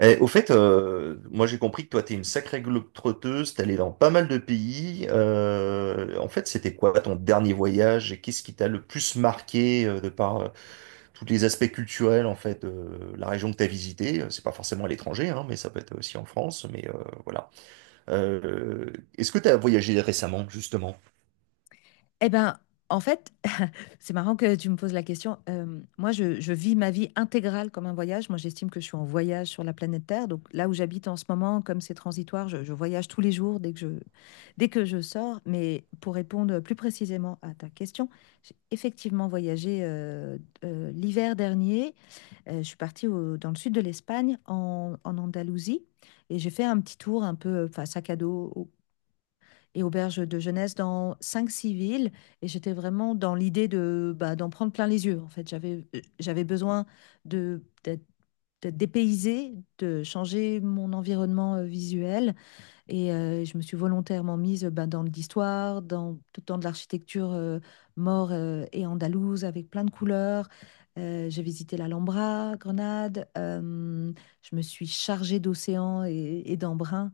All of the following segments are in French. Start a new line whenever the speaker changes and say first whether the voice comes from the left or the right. right: Eh, au fait, moi j'ai compris que toi t'es une sacrée globe-trotteuse, t'es allé dans pas mal de pays. En fait, c'était quoi ton dernier voyage et qu'est-ce qui t'a le plus marqué, de par, tous les aspects culturels en fait de la région que t'as visitée? C'est pas forcément à l'étranger, hein, mais ça peut être aussi en France. Mais, voilà. Euh, Est-ce que t'as voyagé récemment justement?
left: Eh ben, en fait, c'est marrant que tu me poses la question. Moi, je vis ma vie intégrale comme un voyage. Moi, j'estime que je suis en voyage sur la planète Terre. Donc là où j'habite en ce moment, comme c'est transitoire, je voyage tous les jours dès que je sors. Mais pour répondre plus précisément à ta question, j'ai effectivement voyagé l'hiver dernier. Je suis partie dans le sud de l'Espagne, en Andalousie, et j'ai fait un petit tour un peu, enfin, sac à dos, et auberge de jeunesse dans cinq 6 villes. Et j'étais vraiment dans l'idée de, bah, d'en prendre plein les yeux. En fait, j'avais besoin de, d'être, d'être dépaysée, de changer mon environnement visuel, et je me suis volontairement mise, ben, dans de l'histoire, dans de l'architecture maure et andalouse, avec plein de couleurs. J'ai visité l'Alhambra, Grenade. Je me suis chargée d'océan et d'embrun.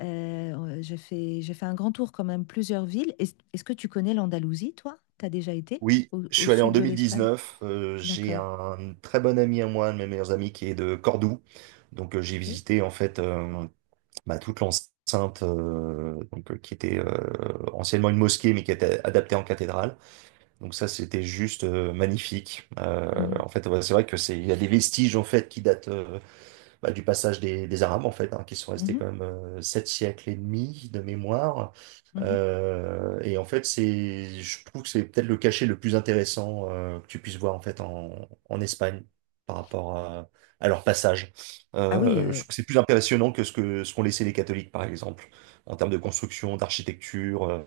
left: J'ai fait un grand tour quand même, plusieurs villes. Est-ce que tu connais l'Andalousie, toi? Tu as déjà été
right: Oui, je
left: au
right: suis allé en
left: sud de l'Espagne?
right: 2019. J'ai
left: D'accord.
right: un très bon ami à moi, un de mes meilleurs amis qui est de Cordoue. Donc, j'ai
left: Ok.
right: visité en fait. Bah, toute l'enceinte, donc, qui était, anciennement une mosquée mais qui était adaptée en cathédrale. Donc ça c'était juste, magnifique.
left: Mhm,
right: En fait, ouais, c'est vrai que c'est il y a des vestiges en fait qui datent, bah, du passage des Arabes, en fait, hein, qui sont restés
left: mhm,
right: quand même, 7 siècles et demi de mémoire.
left: mhm.
right: Et en fait, c'est, je trouve que c'est peut-être le cachet le plus intéressant, que tu puisses voir en fait en, en Espagne par rapport à leur passage.
left: Ah oui,
right: Je
left: euh,
right: trouve que c'est plus impressionnant que ce qu'ont laissé les catholiques, par exemple, en termes de construction, d'architecture, euh,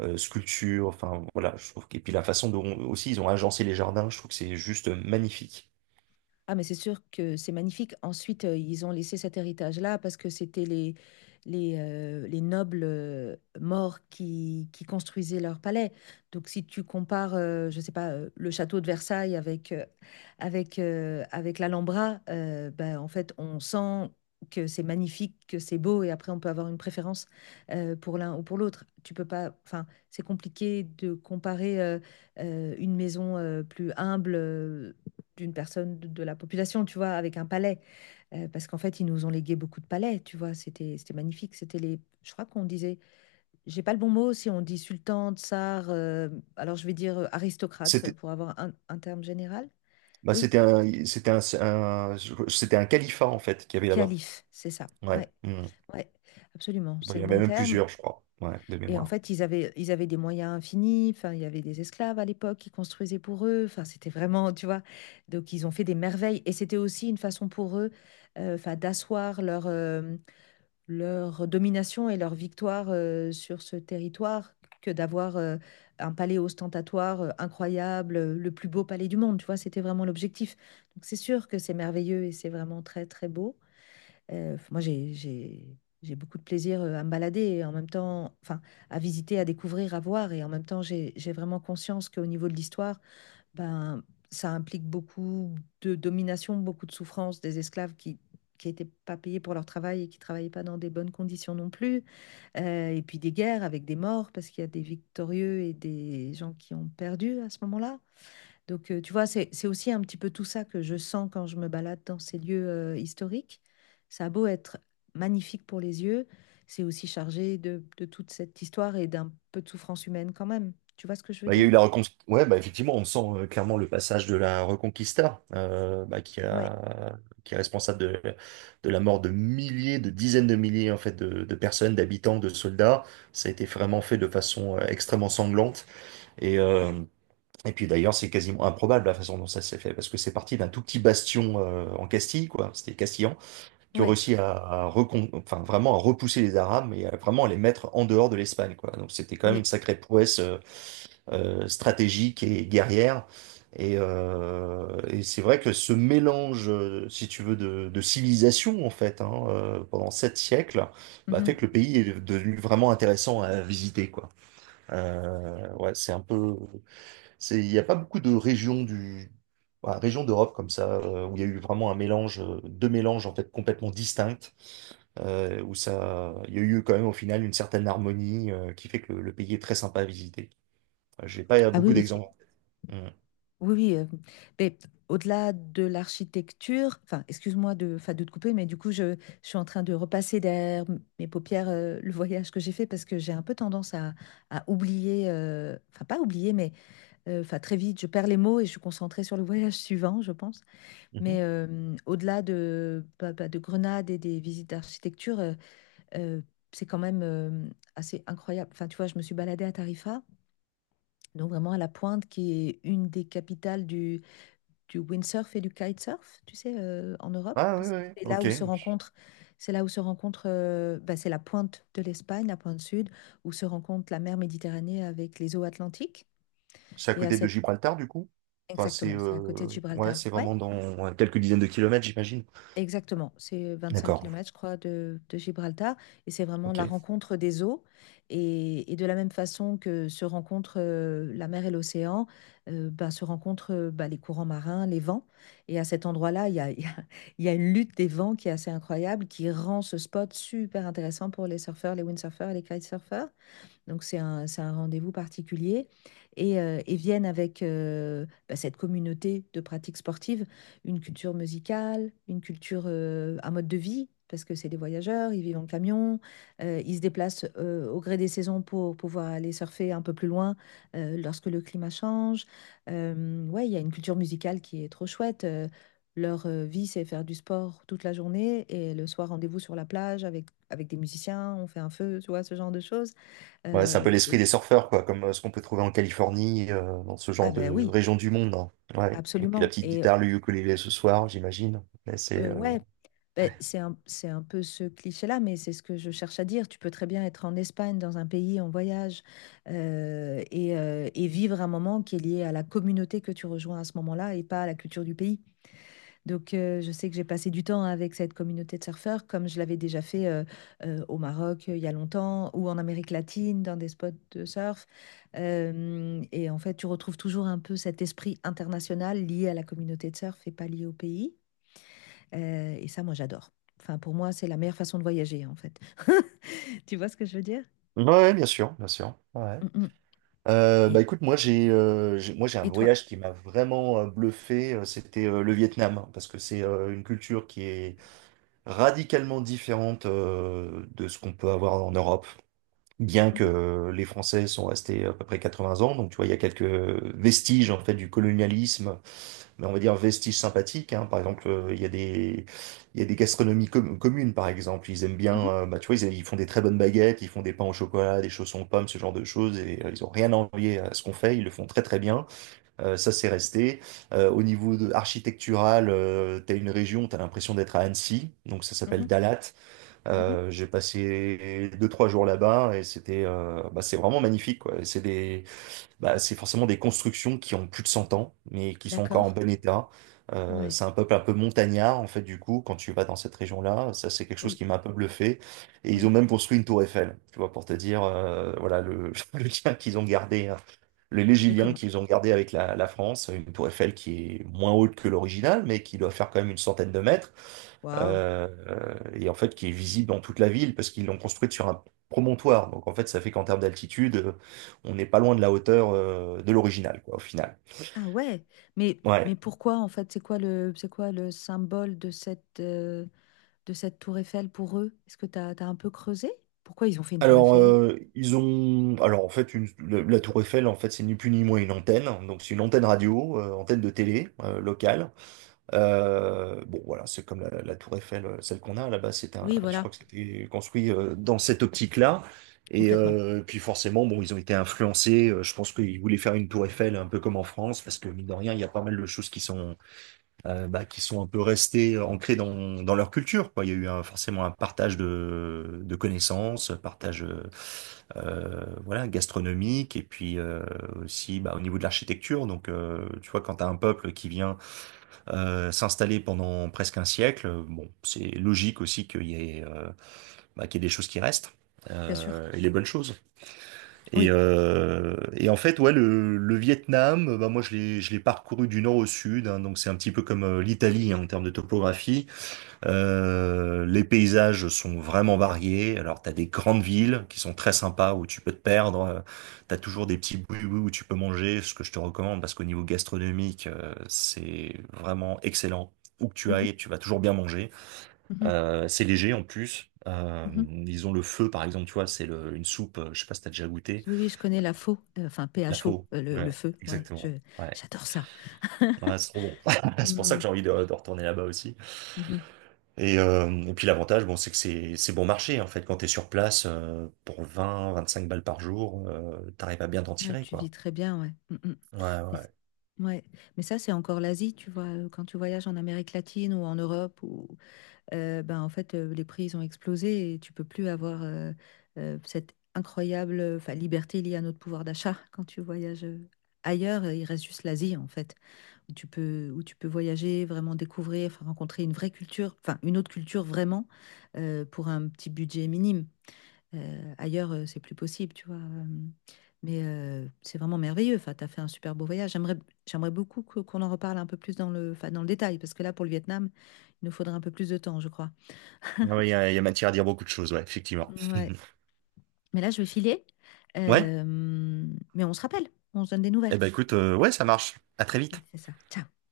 right: euh, sculpture. Enfin, voilà, et puis la façon dont aussi ils ont agencé les jardins, je trouve que c'est juste magnifique.
left: Ah, mais c'est sûr que c'est magnifique. Ensuite, ils ont laissé cet héritage-là, parce que c'était les nobles morts qui construisaient leur palais. Donc, si tu compares, je sais pas, le château de Versailles avec, avec l'Alhambra, ben, en fait, on sent que c'est magnifique, que c'est beau, et après, on peut avoir une préférence pour l'un ou pour l'autre. Tu peux pas, enfin, c'est compliqué de comparer une maison plus humble, d'une personne de la population, tu vois, avec un palais. Parce qu'en fait, ils nous ont légué beaucoup de palais, tu vois? C'était magnifique. C'était les Je crois qu'on disait, j'ai pas le bon mot, si on dit sultan, tsar, alors je vais dire aristocrate
right: C'était-
left: pour avoir un terme général.
right: Bah,
left: Oui,
right: c'était un califat, en fait, qu'il y avait là-bas.
left: calife, c'est ça.
right: Ouais.
left: Ouais,
right: Mm.
left: ouais, absolument,
right: Bon,
left: c'est
right: il y
left: le
right: en avait
left: bon
right: même
left: terme.
right: plusieurs, je crois. Ouais, de
left: Et en
right: mémoire.
left: fait, ils avaient des moyens infinis, enfin, il y avait des esclaves à l'époque qui construisaient pour eux, enfin, c'était vraiment, tu vois? Donc ils ont fait des merveilles, et c'était aussi une façon pour eux, enfin, d'asseoir leur domination et leur victoire sur ce territoire que d'avoir un palais ostentatoire incroyable, le plus beau palais du monde, tu vois, c'était vraiment l'objectif. Donc c'est sûr que c'est merveilleux, et c'est vraiment très très beau. Moi, j'ai beaucoup de plaisir à me balader, et en même temps, enfin, à visiter, à découvrir, à voir, et en même temps j'ai vraiment conscience qu'au niveau de l'histoire, ben, ça implique beaucoup de domination, beaucoup de souffrance des esclaves qui n'étaient pas payés pour leur travail, et qui travaillaient pas dans des bonnes conditions non plus. Et puis des guerres avec des morts, parce qu'il y a des victorieux et des gens qui ont perdu à ce moment-là. Donc, tu vois, c'est aussi un petit peu tout ça que je sens quand je me balade dans ces lieux historiques. Ça a beau être magnifique pour les yeux, c'est aussi chargé de toute cette histoire, et d'un peu de souffrance humaine quand même. Tu vois ce que je veux
right: Bah, il y a eu
left: dire?
right: la reconquista. Ouais, bah, effectivement, on sent, clairement le passage de la Reconquista, bah, qui
left: Ouais,
right: a, qui est responsable de la mort de milliers, de dizaines de milliers, en fait, de personnes, d'habitants, de soldats. Ça a été vraiment fait de façon, extrêmement sanglante. Et, euh, et puis d'ailleurs, c'est quasiment improbable la façon dont ça s'est fait, parce que c'est parti d'un tout petit bastion, en Castille, quoi. C'était Castille qui ont
left: ouais,
right: réussi enfin, vraiment à repousser les Arabes et à vraiment les mettre en dehors de l'Espagne, quoi. Donc c'était quand même une
left: oui.
right: sacrée prouesse, stratégique et guerrière. Et c'est vrai que ce mélange, si tu veux, de civilisation, en fait, hein, pendant 7 siècles, bah, fait que
left: Mhm.
right: le pays est devenu vraiment intéressant à visiter, quoi. Ouais, c'est un peu c'est, il n'y a pas beaucoup de régions du, voilà, régions d'Europe comme ça, où il y a eu vraiment un mélange, deux mélanges en fait complètement distincts, où ça, il y a eu quand même au final une certaine harmonie, qui fait que le pays est très sympa à visiter. Enfin, j'ai pas
left: Ah oui,
right: beaucoup
left: oui,
right: d'exemples. Mm.
left: oui, oui. Mais au-delà de l'architecture, enfin, excuse-moi de, enfin, de te couper, mais du coup, je suis en train de repasser derrière mes paupières le voyage que j'ai fait, parce que j'ai un peu tendance à oublier, enfin, pas oublier, mais enfin, très vite, je perds les mots, et je suis concentrée sur le voyage suivant, je pense.
right: Mhm.
left: Mais, au-delà bah, bah, de Grenade, et des visites d'architecture, euh, c'est quand même, assez incroyable. Enfin, tu vois, je me suis baladée à Tarifa, donc vraiment à la pointe, qui est une des capitales du windsurf et du kitesurf, tu sais, en Europe,
right: Ah oui,
left: parce que
right: oui,
left: c'est là
right: ok.
left: où se rencontrent, c'est là où se rencontre, bah, c'est la pointe de l'Espagne, la pointe sud, où se rencontre la mer Méditerranée avec les eaux atlantiques.
right: C'est à
left: Et à
right: côté de
left: cette,
right: Gibraltar du coup? Enfin, c'est,
left: Exactement, c'est à côté de
right: ouais,
left: Gibraltar.
right: c'est
left: Ouais.
right: vraiment dans, ouais, quelques dizaines de kilomètres, j'imagine.
left: Exactement, c'est 25
right: D'accord,
left: kilomètres, je crois, de Gibraltar. Et c'est vraiment la
right: ok.
left: rencontre des eaux. Et, de la même façon que se rencontrent la mer et l'océan, ben, se rencontrent ben, les courants marins, les vents. Et à cet endroit-là, il y a une lutte des vents qui est assez incroyable, qui rend ce spot super intéressant pour les surfeurs, les windsurfers et les kitesurfers. Donc c'est un rendez-vous particulier. Viennent avec bah, cette communauté de pratiques sportives, une culture musicale, un mode de vie, parce que c'est des voyageurs, ils vivent en camion, ils se déplacent au gré des saisons pour pouvoir aller surfer un peu plus loin lorsque le climat change. Ouais, il y a une culture musicale qui est trop chouette. Leur vie, c'est faire du sport toute la journée, et le soir, rendez-vous sur la plage avec, des musiciens, on fait un feu, tu vois, ce genre de choses.
right: Ouais, c'est un peu
left: Euh,
right: l'esprit
left: c'est-
right: des surfeurs, quoi, comme, ce qu'on peut trouver en Californie, dans ce
left: ah
right: genre
left: ben
right: de
left: oui,
right: région du monde, hein. Ouais. Et puis la
left: absolument.
right: petite
left: Et
right: guitare, le ukulélé ce soir, j'imagine. Mais c'est,
left: euh, ouais, ben, c'est un peu ce cliché-là, mais c'est ce que je cherche à dire. Tu peux très bien être en Espagne, dans un pays en voyage, et vivre un moment qui est lié à la communauté que tu rejoins à ce moment-là, et pas à la culture du pays. Donc, je sais que j'ai passé du temps avec cette communauté de surfeurs, comme je l'avais déjà fait au Maroc il y a longtemps, ou en Amérique latine, dans des spots de surf. Et en fait, tu retrouves toujours un peu cet esprit international lié à la communauté de surf, et pas lié au pays. Et ça, moi, j'adore. Enfin, pour moi, c'est la meilleure façon de voyager, en fait. Tu vois ce que je veux dire?
right: ouais, ouais, bien sûr, bien sûr. Ouais.
left: Mm, mm.
right: Bah
left: Et,
right: écoute, moi j'ai un
left: et toi?
right: voyage qui m'a vraiment, bluffé, c'était, le Vietnam, hein, parce que c'est, une culture qui est radicalement différente, de ce qu'on peut avoir en Europe. Bien que,
left: Mhm,
right: les Français sont restés à peu près 80 ans, donc tu vois, il y a quelques vestiges en fait du colonialisme mais on va dire vestiges sympathiques, hein. Par exemple, il y a des, il y a des gastronomies communes, par exemple. Ils aiment bien,
left: mhm,
right: bah, tu vois, ils font des très bonnes baguettes, ils font des pains au chocolat, des chaussons aux pommes, ce genre de choses. Et, ils ont rien à envier à ce qu'on fait. Ils le font très très bien. Ça, c'est resté. Au niveau de, architectural, t'as une région, t'as l'impression d'être à Annecy. Donc ça
left: mhm,
right: s'appelle Dalat.
left: mhm.
right: J'ai passé deux trois jours là-bas et c'était, bah, c'est vraiment magnifique, quoi. C'est des Bah, c'est forcément des constructions qui ont plus de 100 ans, mais qui sont encore en
left: D'accord?
right: bon état.
left: Ouais,
right: C'est un peuple un peu montagnard, en fait, du coup, quand tu vas dans cette région-là, ça c'est quelque chose
left: oui,
right: qui m'a un peu bluffé. Et ils ont
left: oui.
right: même construit une tour Eiffel, tu vois, pour te dire, voilà, le lien qu'ils ont gardé, hein, le
left: Mais
right: légilien
left: comment?
right: qu'ils ont gardé avec la France, une tour Eiffel qui est moins haute que l'original, mais qui doit faire quand même une centaine de mètres,
left: Waouh!
right: et en fait qui est visible dans toute la ville parce qu'ils l'ont construite sur un promontoire. Donc en fait, ça fait qu'en termes d'altitude, on n'est pas loin de la hauteur, de l'original, quoi, au final.
left: Ah ouais, mais
right: Ouais.
left: pourquoi en fait, c'est quoi le symbole de cette, de cette tour Eiffel pour eux? T'as un peu creusé? Pourquoi ils ont fait une tour
right: Alors,
left: Eiffel?
right: ils ont, alors en fait, la Tour Eiffel, en fait, c'est ni plus ni moins une antenne. Donc c'est une antenne radio, antenne de télé, locale. Bon, voilà, c'est comme la tour Eiffel, celle qu'on a là-bas, c'est un,
left: Oui,
right: je
left: voilà,
right: crois que c'était construit, dans cette optique-là. Et,
left: complètement,
right: puis forcément, bon, ils ont été influencés. Je pense qu'ils voulaient faire une tour Eiffel un peu comme en France, parce que mine de rien, il y a pas mal de choses qui sont, bah, qui sont un peu restées, ancrées dans leur culture, quoi. Il y a eu forcément un partage de connaissances, partage, voilà, gastronomique, et puis, aussi bah, au niveau de l'architecture. Donc, tu vois, quand tu as un peuple qui vient, s'installer pendant presque un siècle. Bon, c'est logique aussi qu'il y ait, bah, qu'il y ait des choses qui restent.
left: bien sûr.
right: Et les bonnes choses. Et,
left: Oui.
right: euh, et en fait, ouais, le Vietnam, bah moi je l'ai parcouru du nord au sud, hein, donc c'est un petit peu comme, l'Italie, hein, en termes de topographie. Les paysages sont vraiment variés. Alors, tu as des grandes villes qui sont très sympas où tu peux te perdre. Tu as toujours des petits bouis-bouis où tu peux manger, ce que je te recommande parce qu'au niveau gastronomique, c'est vraiment excellent. Où que tu
left: Mhm,
right: ailles, tu vas toujours bien manger.
left: mhm,
right: C'est léger en plus.
left: mhm.
right: Ils ont le feu, par exemple, tu vois, c'est une soupe, je sais pas si t'as déjà goûté.
left: Oui, oui, je connais la faux, enfin
right: La
left: PHO,
right: faux.
left: euh, le,
right: Ouais,
left: feu, ouais,
right: exactement. Ouais,
left: j'adore ça.
right: ouais, c'est trop bon. C'est pour ça que
left: Mhm,
right: j'ai envie de retourner là-bas aussi.
left: mhm.
right: Et puis l'avantage, bon, c'est que c'est bon marché en fait. Quand t'es sur place, pour vingt, vingt-cinq balles par jour, t'arrives à bien t'en
left: Ouais,
right: tirer,
left: tu vis
right: quoi.
left: très bien, ouais. Mhm.
right: Ouais,
left: Mais, c-
right: ouais.
left: ouais. Mais ça, c'est encore l'Asie, tu vois, quand tu voyages en Amérique latine ou en Europe, ou ben, en fait, les prix, ils ont explosé, et tu peux plus avoir cette incroyable enfin, liberté liée à notre pouvoir d'achat quand tu voyages ailleurs. Il reste juste l'Asie, en fait, où tu peux, voyager, vraiment découvrir, enfin, rencontrer une vraie culture, enfin, une autre culture vraiment, pour un petit budget minime. Ailleurs, c'est plus possible, tu vois. Mais, c'est vraiment merveilleux. Enfin, tu as fait un super beau voyage. J'aimerais beaucoup qu'on en reparle un peu plus enfin, dans le détail, parce que là, pour le Vietnam, il nous faudrait un peu plus de temps, je crois.
right: Ouais, ouais, il y a matière à dire beaucoup de choses, ouais, effectivement.
left: Ouais. Mais là, je vais filer.
right: Ouais.
left: Euh, mais on se rappelle, on se donne des nouvelles.
right: Eh ben écoute, ouais, ça marche. À très
left: On
right: vite.
left: fait ça. Ciao.